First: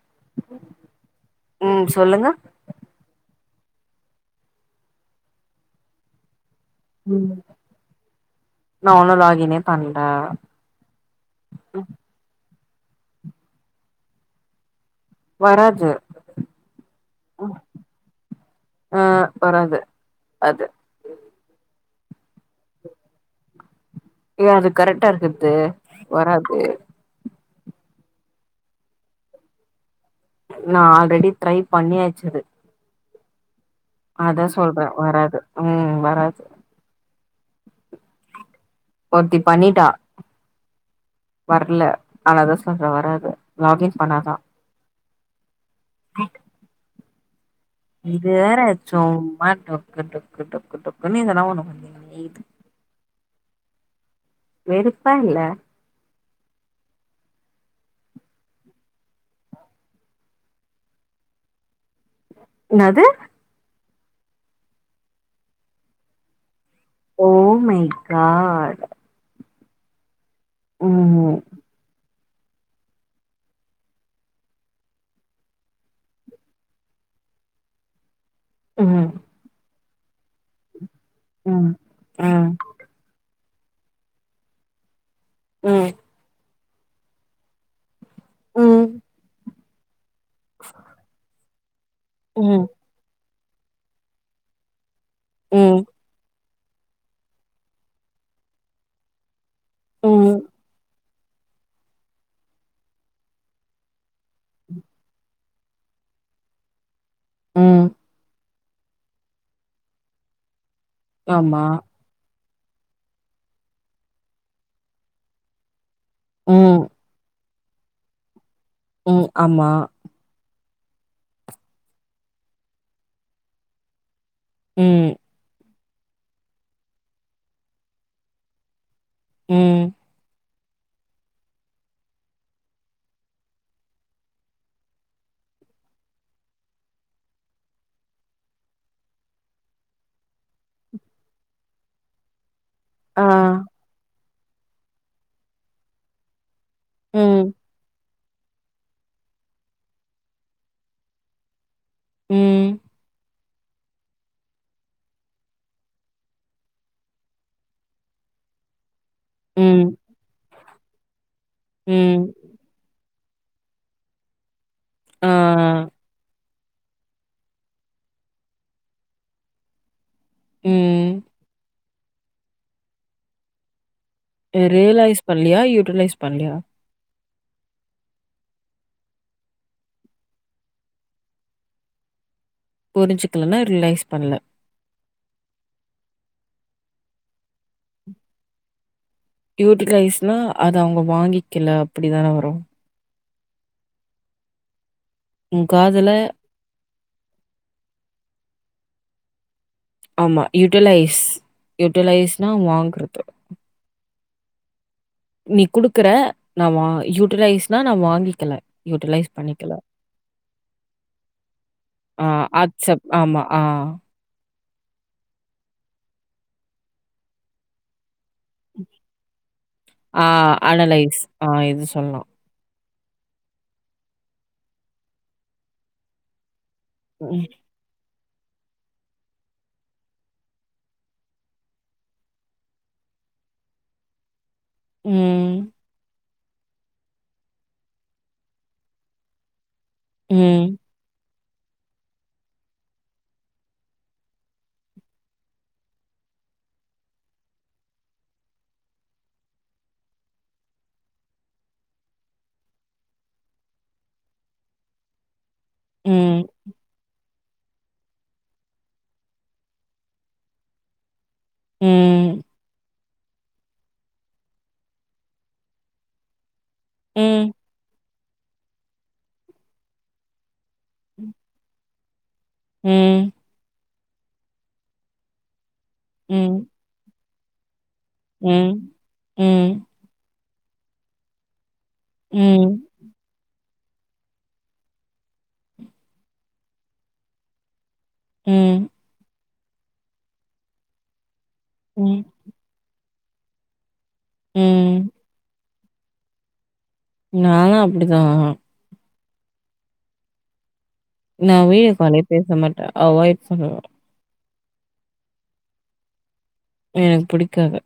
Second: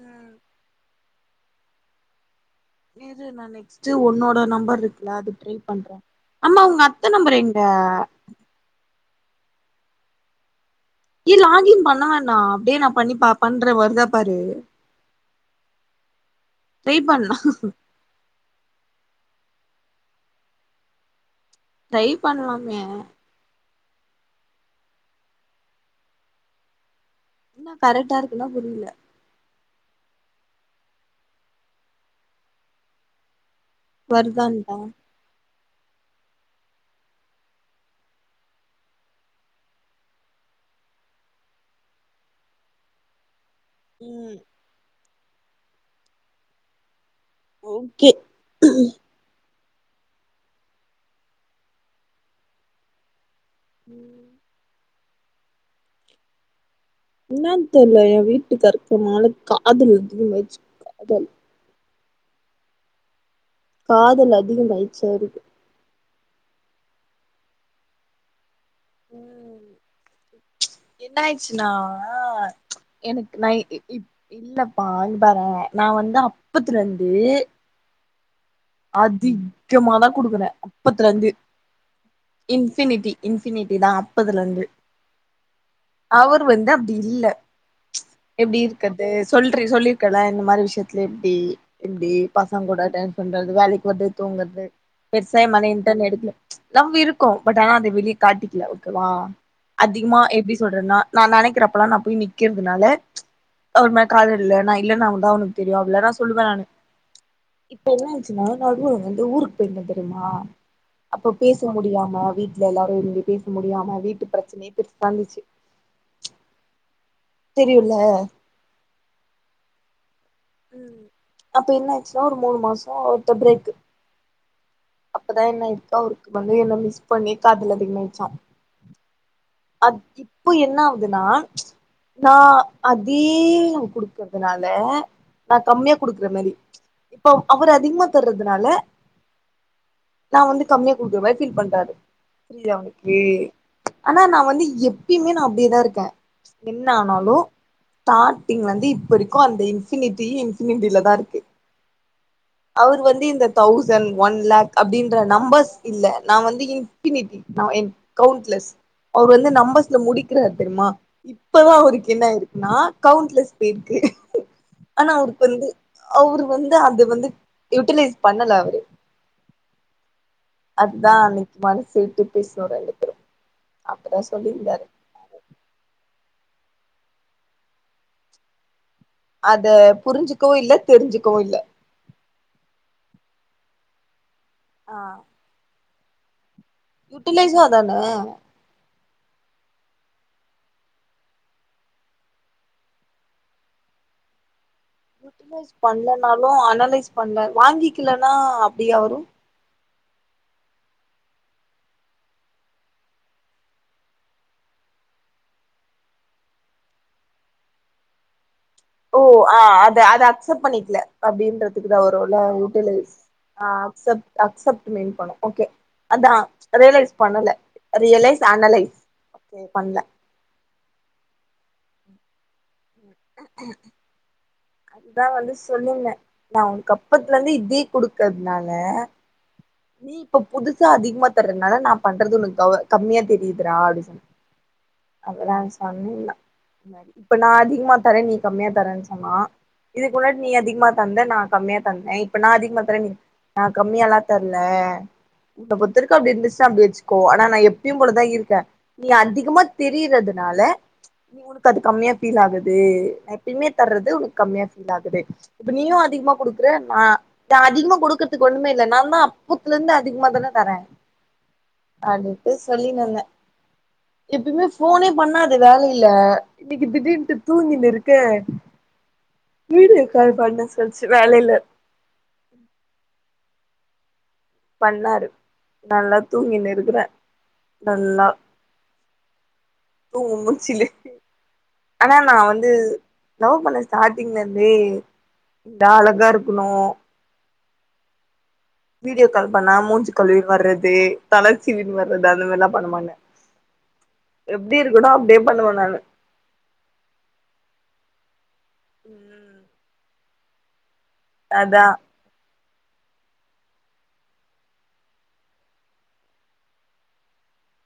ம் ம் சொல்லுங்க இரு நா நெக்ஸ்ட் ஒன்னோட நம்பர் இருக்குல அது ட்ரை பண்ற அம்மா உங்க அப் அந்த ம் நம்பர் எங்க நா ஒன்னு லாகினே பண்ல இ லாகின் பண்ணவேணா அப்டியே நா பண்ணிப்ப பண்ற வருதா பாரு வராது ட்ரை பண்லா ஆ வராது அது ட்ரை பண்லாமே ஏ அது கரெட்டா இருக்குற்து வராது என்ன கரெட்டா இருக்குன்னா புரில நா ஆல்ரெடி ட்ரை பண்ணியாச்சு அது அதா வருதான்டா சொல்ற வராது ம் வராது ஒருத்தி பண்ணிட்டா வர்ல அதனாதா சொல்ற வராது லாகின் பண்ணா தா ம் ரைட்டு ஓகே இது வேற சும்மா டொக்கு டொக்கு டொக்கு டொக்குன்னு எதன்னா ஒன்னு பண்ணிகின்னே இகுது ம் வெறுப்பா இல்ல என்னான் தெர்ல எ வீட்டுக்காருக்கு எ மேல காதல் வந்துக வச்சு காதல் என்னாது காதல் அதிகமாய்ச்சு அவருக்கு ஓ மை கா ம் ம் என்னாயிச்சுனா ஆ எனக்கு நா இப் இல்லப்பா இங்க பாற நா வந்து அப்பத்துலருந்து ம் அதிகமாதா குடுக்குற அப்பத்துலர்ந்து ம் அ இன்ஃபினிட்டி இன்ஃபினிட்டி தா அப்பதுலருந்து ம் அவரு வந்து அப்டியில்ல எப்டி ம், இருக்கது சொல் சொல்லிருக்கல இந்த மாரி விஷயத்துல எப்டி எப்டி ம், பசங்க கூட டைம்ஸ் பண்றது வேலைக்கு வர்றது தூங்கற்து பெருசா எ மேல ம், இன்டர்ன் எடுக்ல லவ் இருக்கு பட் ஆனா அத வெளிய காட்டிக்ல ஓகேவா அதிகமா ம், எப்டி சொல்றதுன்னா நா நெனைக்கிறப்பல்லா நா போய் நிக்கிறதுனால அவர் மேல காதல் இல்ல நா இல்லனாவ்தா உனக்கு தெரியு அப்டில்லா நா சொல்வே நானு இப்ப ம். என்ன ஆச்சுனா நடுவுல வந்து ஊருக்கு போயிருந்த தெரியுமா அப்போ ஆமா. பேச முடியாம வீட்ல எல்லாரு இருந்து பேச முடியாம வீட்டு பிரச்சனயே பெருசா இருந்துச்சு ம் தெரியுல்ல ம் ஆமா ம் அப்ப என்ன ஆச்சுன்னா ஒரு மூணு மாச அவர்ட்ட பிரேக்கு ம் அப்பதா என்ன ஆய்ருக்கு அவருக்கு வந்து என்ன மிஸ் பண்ணி காதல் அதிகமாய்ர்ச்சா ம். அப் இப் இப்போ என்ன ஆவுதுன்னா நா அதீக குடுக்கறதுனால நா கம்மியா குடுக்குற மாரி இப்ப அவரு அதிகமா தர்றதுனால நா வந்து கம்மியா குடுக்குறமாரி ஃபீல் பண்றாரு புரி [inaudible] ஒனக் கு ஆ. ஆ நா வந்து எப்பயுமே நா அப்டியேதா இருக்கே என்ன ஆனாலு ம், ஸ்டார்டிங்லந்து இப்பரைக்கு அந்த இன்ஃபினிட் டி இன்ஃபினட்டில தா இருக்கு ம், அவரு வந்து இந்த தௌசண்ட் ஒன் லேக் அப்டின்ற நம்பர்ஸ் இல்ல நா வந்து இன்ஃபினிட்டி நா எ கவுண்ட்லெஸ் அவரு வந்து ம், நம்பர்ஸ்ல முடிக்கிறாரு தெரிமா இப்பதா அவருக்கு ம். என்னாயிருக்குன்னா கவுன்ட்லஸ் போயிருக்கு ஆனா ஆ. அவுருக்கு வந்து அவுரு இப்ப வந்து அது வந்து யுட்டிலைஸ் பண்ணல அவரு அதா ம். அன்னைக்கு மனச விட்டு பேசனோ ரெண்டு பேரு அப்பதா சொல் இது ரியலைஸ் பண்லியா யுட்டிலைஸ் பண்லியா அத புரிஞ்சுக்கவு இல்ல தெரிஞ்சுக்கவு இல்ல புரிஞ்சிக்கலைன்னா ரிலேஸ் பண்ல ஆ யுட்டிலைஸ்சு அதான யூட்டிலைஸ்னா அத அவுங்க வாங்கிக்கல அப்படித்தான வரு உன் யூட்டிலைஸ் காதுல பண்லனாலு அனலைஸ் பண்ல வாங்கிக்கலனா அப்டியா வரு ஆமா யூட்டிலைஸ் யுட்டிலைஸ்னா வாங்றது நீ குடுக்குற நா வா யுட்டிலைஸ்னா நா வாங்கிக்கல ஓ யுட்டிலைஸ் ஆ பண்ணிக்கல. அத அத அக்செப்ட் பண்ணிக்கல அப்டின்றதுக்கு தா ஆ வருல ஆக்செப்ட் யுட்டிலைஸ் ஆமா. ஆ அக்செப் அக்சப்ட் மீன் பண்ணு ஓக்கே அதா ரியலைஸ் பண்ணல ரியலைஸ் அனலைஸ் ஓக்கே பண்ல ஆ அனலைஸ் ஆ இது சொல்லா அதுதா வந்து சொல்லிருந்தே நா உனக் அப்பத்துல ம், இந்து இதே குடுக்கதுனால நீ இப்ப புதுசா அதிகமா தர்றதுனால நா பண்றது ஒனக்கு க கம்மியா தெரியுது ரா அப்டி சொன்னே அப்டிதா ம், சொல்லிருந்தா இது மாரி இப்ப நா அதிகமா தரே நீ கம்மியா தரேன் சொன்னா இதுக்கு முன்னாடி நீ ம், அதிகமா தந்த நா கம்மியா தந்த இப்ப நா அதிகமா தரே நீ நா கம்மியாலா தர்ல இப்ப பொறுத்த வரைக்கு அப்டி இருந்துச்சு அப்டி வச்சுக்கோ ஆனா நா எப்பயும் போலதா இருக்கே நீ அதிகமா தெரியறதுனால நீ உனக்கு அது கம்மியா ஃபீல் ஆகுது நா எப்பயுமே தர்றது உனக்கு கம்மியா ஃபீல் ஆகுது இப்ப நீயு அதிகமா ம், குடுக்குற நா இங்க அதிகமா குடுக்குறதுக்கு ஒன்னுமே இல்ல நால் லா அப்பத்துல இந்து அதிகமா தான தரே ம், அப்டினுட்டு சொல்லினுருந்தே எப்பயுமே ஃபோனே பண்ணாது வேலல இன்னிக்கு திடீன்ட்டு ம், தூங்கினு இரு க்கு வீடியோ கால் பண்ண சொல்ச்சு வேலைல ம் பண்ணாரு நல்லா ம், தூங்கின்னு இருக்கற நல்லா ம் ம் தூங்கு மூஞ்சில ஆனா நா வந்து லவ் பண்ண ஸ்டாட்டிங்ல இந்தே நா அழகா இருக்கணு ம் வீடியோ கால் பண்ணா மூஞ்சு கழுவின்னு வர்றது தல சீவின்னு ம், வர்றது அந்த மாரியெல்லா பண்ண மாட்ட எப்டி இருக்கணோ ம். அப்டியே பண்ணுவேன் நானு நானு அப்டிதான் ம் நா அதா வீடியோ காலே பேச மாட்டன் அவாய் பண்ணுவன் எனக்கு புடிக்காது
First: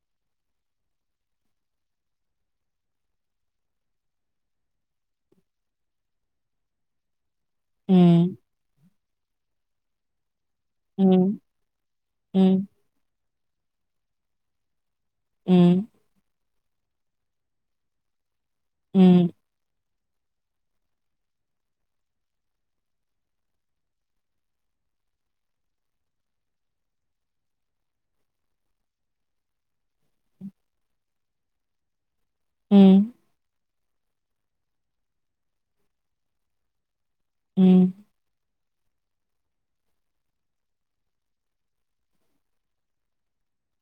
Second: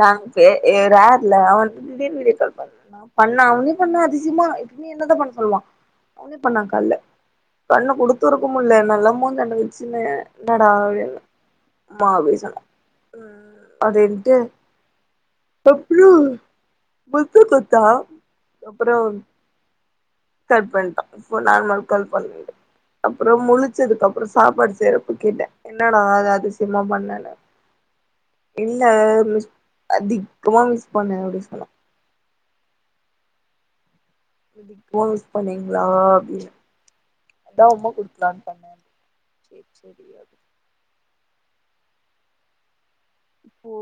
நாங் பே ஏ ரேர்ல்ல அவன் வந்து திடீனு வீடியோ கால் பண் பண்ணான் அவனே பண்ணான் அதிசயமா இப்ப நீ என்னதான் பண்ண சொல்வான் அவனே பண்ணான் கால்ல கண்ணு ம், குடுத்து இருக்குமல்ல நல்ல மூஞ்சாண்ட வெச்சுன்னு என்னடா ம், ஆமா வயசான ம், ம் அப்டின்ட்டு ம், தொப்புளு புத்த கொத்தா அப்றோ ம், கால் பண்டான் இப்போ நார்மல் கால் பண்ணிடு அப்றோ முழிச்சதுக்கு அப்றோ சாப்பாடு செய்யறப்ப கேட்டன் என்னடா அதிசயமா பண்ணனு இல்ல அதிகமா மிஸ் பண்ணே அப்டி சொன்னா ம் ஃபோன் யூஸ் பண்ணீங்ளா அப்டின்ன அதா ம். உம்மா குடுத்தான்னு சொன்ன சேரி சேரி ஓ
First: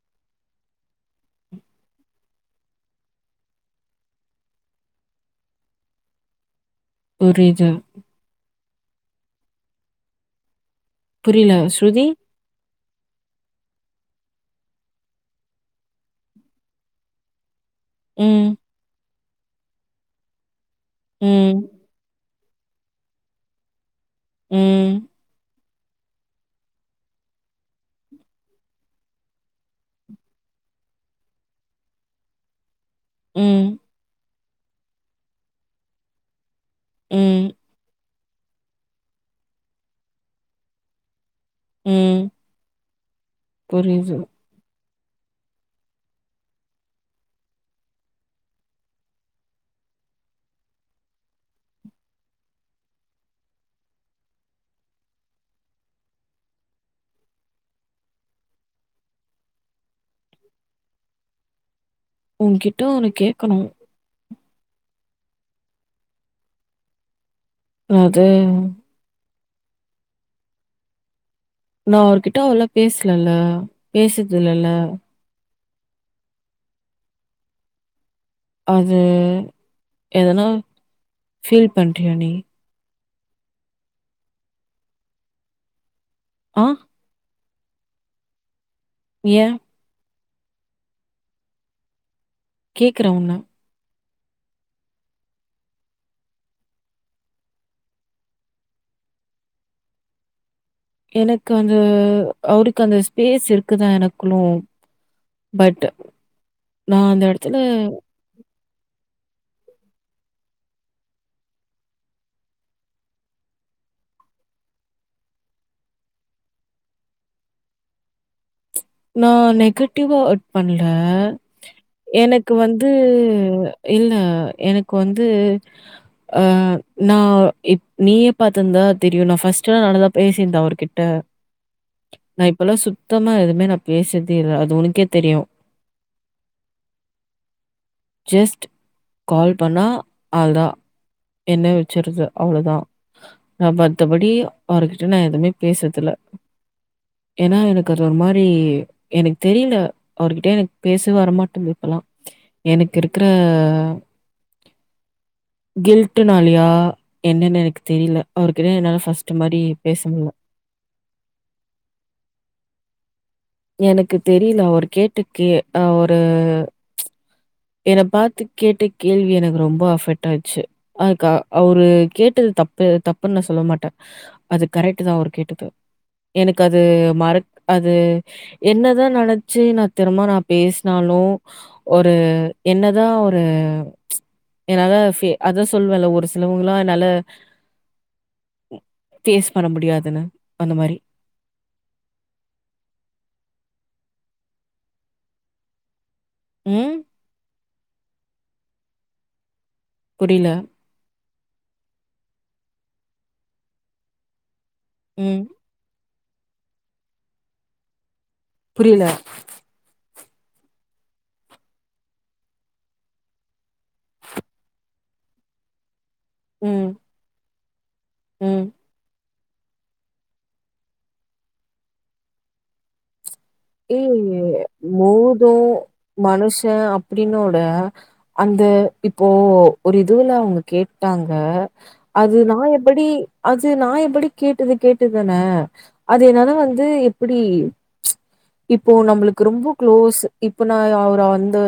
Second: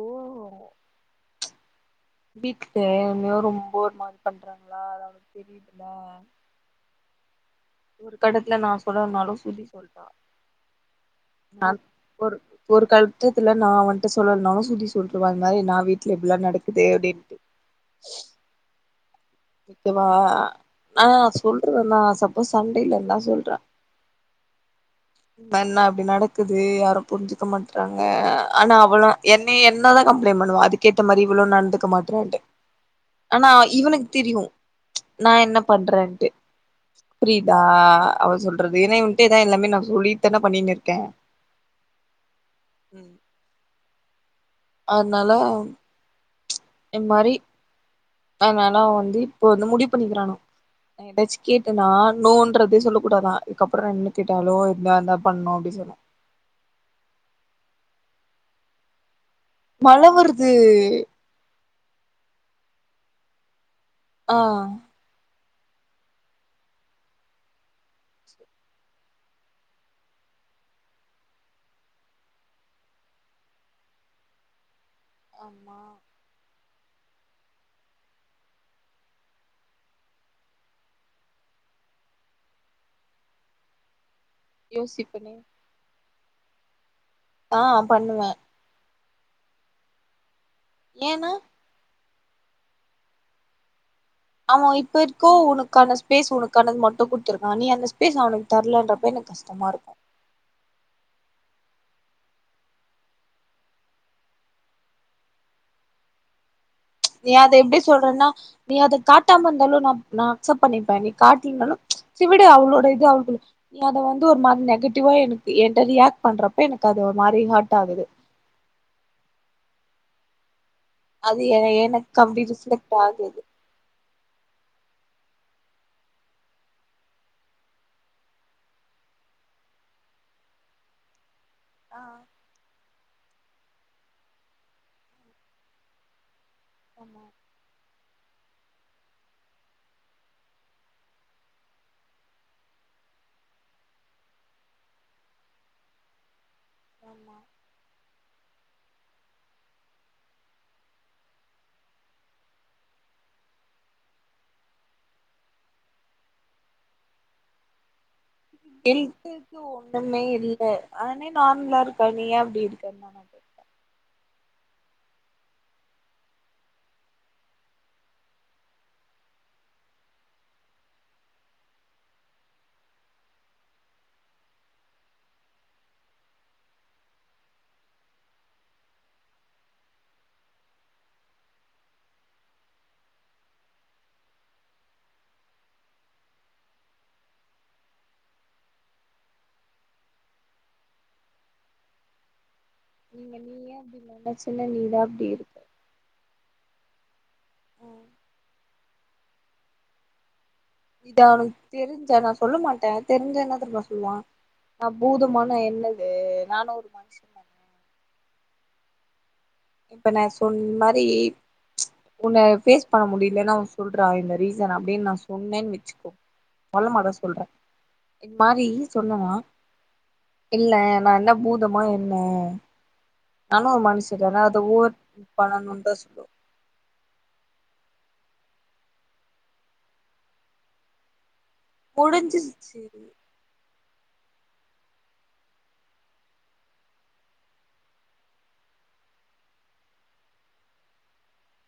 வீட்ல என்யோ ரொம்ப ஒரு மாரி பண்றாங்ளா அத அவளுக்கு தெரிதில்ல புரிது ஒரு கட்டத்துல நா சொல்லலனாலு ஸ்ருதி சொல்ட்டா புரியல. நான் ஸ்ருதி? ஒரு ஒரு கட்டத்துல நான் அவன்ட்ட சொல்லலனாலு ஸ்ருதி சொல்றுவான் இந்த மாரி நா வீட்ல இப்டியெல்லா நடக்குது அப்டின்ட்டு [inaudible] ம் ஓகேவா நா ம், சொல்றேன் நா சப்போ சண்டே இல்லனா சொல்றன் ம் தன்னா அப்டி நடக்குது யாரு புரிஞ்சுக்க மாட்றாங்க ஆனா அவளா என்னை என்னதான் கம்ப்ளைண்ட் பண்ணுவான் அதுக்கேத்த மாரி இவளு நடந்துக்க மாட்டறான்ட்டு ஆனா ம், இவனுக்கு தெரியு நா என்ன பண்றன்ட்டு ம். புரிதா அவள் சொல்றது ஏனா இவன்ட்ட எல்லாமே நா சொல்லிட்டுதானே பண்ணின்னு இருக்கேன் ம் புரிது அதனால எம் மாதிரி அதனால அவன் வந்து இப்ப வந்து முடிவு பண்ணிக்கிறானுமக எதாச்சு கேட்டனா நோன்றதே சொல்ல கூடாதான் அதுக்கப்றோ என்ன கேட்டாலு இந்தா இந்தாபண்ணணு அப்டின்னு சொன்னன் மழை வருது உன்கிட்ட ஒன்னு கேக்கணு ஆ அது நா அவர்கிட்ட அவ்ளா பேசலல்ல பேசறது இல்லல்ல ஆமா அது எதனா ஃபீல் பண்றியா நீ யோசிப்பனே ஆ ஆ பண்ணுனே ஏ ஏனா கேக்குற உன்ன அவன் இப்ப இருக்கோ உனக்கான ஸ்பேஸ் உனக்கானது மட்டும் குடுத்திருக்கான் நீ அந்த ஸ்பேஸ் அவனுக்கு தரலன்றப்ப எனக்கு கஷ்டமா இருக்கும் எனக்கு அந்த அவருக்கு அந்த ஸ்பேஸ் இருக்குதான் எனக்குள்ளும் பட் நான் அந்த நீ அத இடத்துல எப்டி சொல்றேன்னா நீ அத காட்டாம இருந்தாலும் நா நா அக்சப்ட் பண்ணிப்பேன் நீ காட்டீங்கனாலும் சிவிடு அவளோட இது அவளுக்கு நீ அத வந்து ஒரு மாரி நெகட்டிவா எனக்கு என ரியாக்ட் பண்றப்ப எனக்கு அது ஒரு மாரி ஹெர்ட் ஆகுது நா நெகட்டிவா அட் பண்ணல அது எ அப்டி எனக்கு வந்து ரிஃப்ளெக்ட் ஆகுது இல்ல எனக்கு வந்து ஆ நான் நீயே பாத்திருந்தா தெரியும் நான் ஃபர்ஸ்ட்ட்ல்லாம் நல்லா தான் பேசியிருந்தேன் அவர்கிட்ட ட்ட ஆ நான் இப்பல்லாம் சுத்தமா எதுவுமே நான் பேசர்தே இல்ல அது உனக்கே தெரியும் ஆமா ஜஸ்ட் கால் பண்ணா ஆள்தா என்ன வச்சுருது அவ்ளோதான் நான் மத்தபடி அவர்கிட்ட நான் எதுவுமே பேசுறதுல ஏனா எனக்கு அது ஒரு மாரி எனக்கு தெரியல அவர்கிட்ட எனக்கு பேசுவே வரமாட்டுங்து இப்பெல்லா எனுக்கு இருக்குற கில்டனாலியா என்னன்னு எனக்கு தெரியில அவருகிட்ட என்னால ஃபர்ஸ்ட் மாரி பேச முல்ல தே ஆனே நார்மலா இருக்க நீயே அப்டி இருக்க எனக்கு தெரியல அவுரு கேட்ட கே அவுரு என பாத்து கேட்ட கேள்வி எனக்கு ரொம்ப அபெட்டாச்சு ஆ கா அவரு கேட்டது தப்பு தப்புன்னு நா சொல்ல மாட்ட அது கரெக்ட்டு தா அவரு கேட்டது எனக்கு அது மறக் அது என்னதா நெனைச்சு நா திரும்ப நா பேசுனாலு ஒரு என்னதா ஒரு என்னால ஃபி அதா சொல்வேல ஒரு சிலவங்களா என்னால ம் ஃபேஸ் பண்ண முடியாதுன்னு அந்த மாரி நீங்க நீயே அப்டி நெனச்ச நீ தா அப்டி இருக் ம் ம் புரில இதான் அவ்னுக்கு தெரிஞ்சா நான் சொல்ல மாட்டேன் தெரிஞ்சா என்ன தெரிமா சொல்வான் நா ம். பூதமானா என்னது நானும் ஒரு மனுஷன் புரியல இப்ப நான் சொன் இது மாரி உன்னை ஃபேஸ் பண்ண முடியலன் அவேன் சொல்றான் இந்த ரீசன் அப்டின்னு நான் சொன்னேன்னு வச்சுக்கோ மல்ல ம், மாட சொல்றேன் இந் மாரி ம். சொல்லனா இல்ல நான் என்ன பூதமா என்ன நானு ஒரு மனுஷதான அத ஏய் ஓவர் பூதோ பண்ணணுனு தா சொல்லுவ மனுஷே அப் டினோட அந்த இப்போ ஒரு இதுல அவுங்க கேட்டாங்க அது நான் முடிஞ்சிருச்சு எப்படி அது நா எப்டி கேட்டது கேட்டதுதான அது என்னால வந்து எப்பிடி இப்போ நம்மளுக்கு ரொம்ப குளோஸு இப்ப நா அவரா வந்து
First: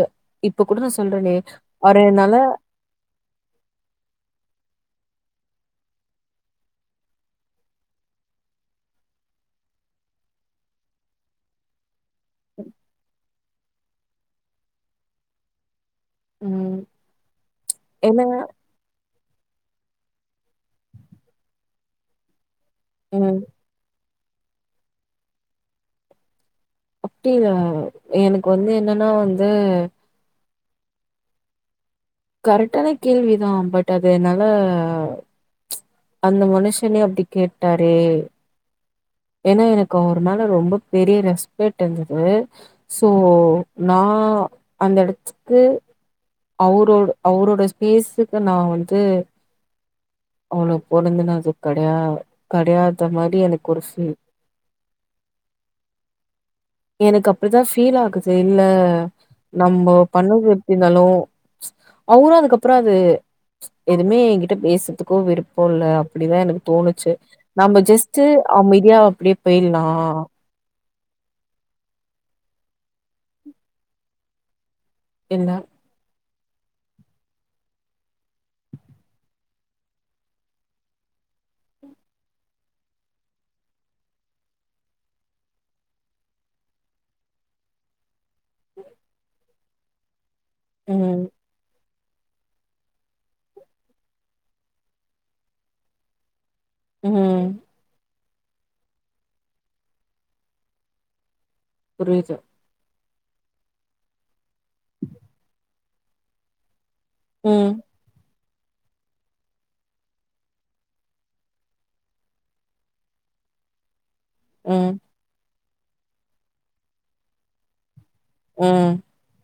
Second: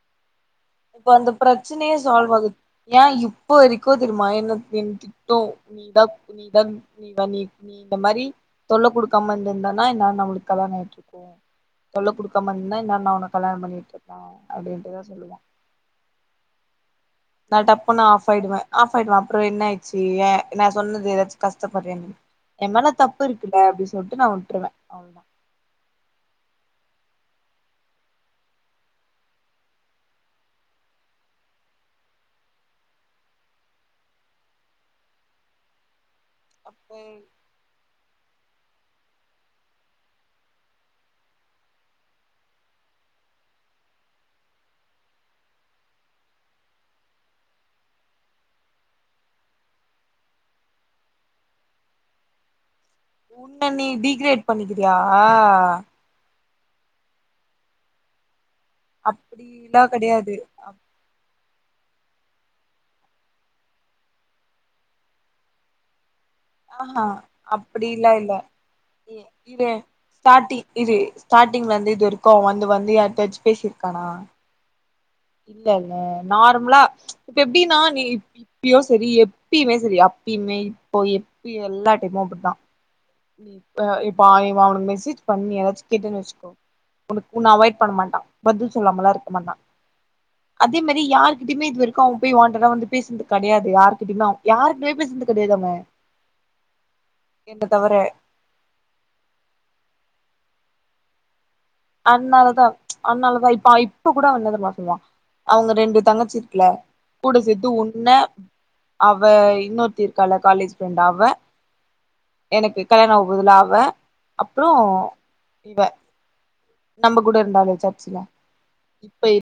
இப்ப கூட நா அந்த சொல்றனே பிரச்சனையே அவர சால்வ் என்னால ஆகுது ஏ இப்போ வரைக்கு தெரிமா என்னுத் என் திட்டோ நீதா நீதா நீதா நீ நீ இந்த மாதிரி தொல்ல குடுக்காம இருந்திருந்தன்னா இந்தா நம்மளுக்கு கல்யாணோ ஆயிட்டுருக்கு தொல்ல குடுக்காம இருந்தா இந்நேரோ நா உன்ன கல்யாண பண்ணிட்டு இருப்ப அப்டின்ட்டுதா சொல்லுவா உம் நான் டப்புன்னு ஆஃப் ஆயிடுவேன் ஆஃப் ஆயிடுவேன் அப்புறம் என்ன ஆயிச்சு ஏ நான் சொன்னது ஏதாச்சும் கஷ்டப்படுறேன் என் மேல தப்பு ம் இருக்குல அப்டின்னு சொல்ட்டு நான் விட்ருவேன் அவ்ளதான் அப்டி இல்ல எனக்கு வந்து என்னன்னா வந்து கரெக்டான கேள்விதான் பட் அது என்னால அந்த அப்ப மனுஷனே அப்டி கேட்டாரே ஏன்னா எனக்கு அவர் மேல ரொம்ப பெரிய ரெஸ்பெக்ட் இருந்தது ஸோ நான் அந்த எடத்துக்கு அவுரோட அவுரோட ஸ்பேஸுக்கு நா வந்து அவ்ளோ பொறந்துனா அது கெடயா கடயாதமா உன்ன நீ டீகிரேட் பண்ணிக்கிறியா எனக்கு அப்டி தா ஃபீல் ஆகுது இல்ல அப்டிலா நம்ப கெடையாது பண்ணது எப்டி இருந்தாலு அவுரு அதுக்கப்புறோ அது எதுமே என்கிட்ட பேசறதுக்கோ விருப்பம் இல்ல அப்டிதான் எனக் ஆஹா தோணுச்சு நம்ம அப்டிலா ஜஸ்ட்டு இல்ல அமைதியா அப்டியே பேயிலாம் ஸ்டாட்டி இது ஸ்டார்டிங்ல இருந்து இது வருக்கும் வந்து வந்து யார்ட்டயாச்சும் பேசியிருக்கானா இல்ல இல்ல நார்மலா இப்ப எப்டின்னா நீ இப்பயும் செரி எப்பயுமே செரி அப்பயுமே இப்போ எப்பயு எல்லா டைமும் அப்டிதான் நீ அ இப்ப அவனுக்கு மெசேஜ் பண்ணி ஏதாச்சும் கேட்டேன்னு வச்சுக்கோ உனக் உன்ன அவாய்ட் பண்ண மாட்டான் பதில் சொல்லாம எல்லாம் இருக்க மாட்டான் அதே மாரி ம் யாருகிட்டயுமே இதுவரை அவன் போய் வாண்டெட்டா வந்து வான்டடா வந்து பேசுனது கிடையாது யாருகிட்டயுமே யாருகிட்டயுமே பேசுனது கிடையாது அவன் ம் தவறு புரியுது அன்னால தான் அன்னாலதான் இப்ப இப்போ கூட அவந்தா பாத்துப்பான் அவங்க ரெண்டு தங்கச்சி இருக்குல கூட சேத்து ம் உன்ன அவ இன்னொருத்தி இருக்கால காலேஜ் ஃப்ரெண்ட் அவ எனக்கு கல்யாணம் ஆவபோதுல அவ அப்புறோம் ம் இவ நம்ம கூட இருந்தாலே சர்ச்சுல ம் ப்ப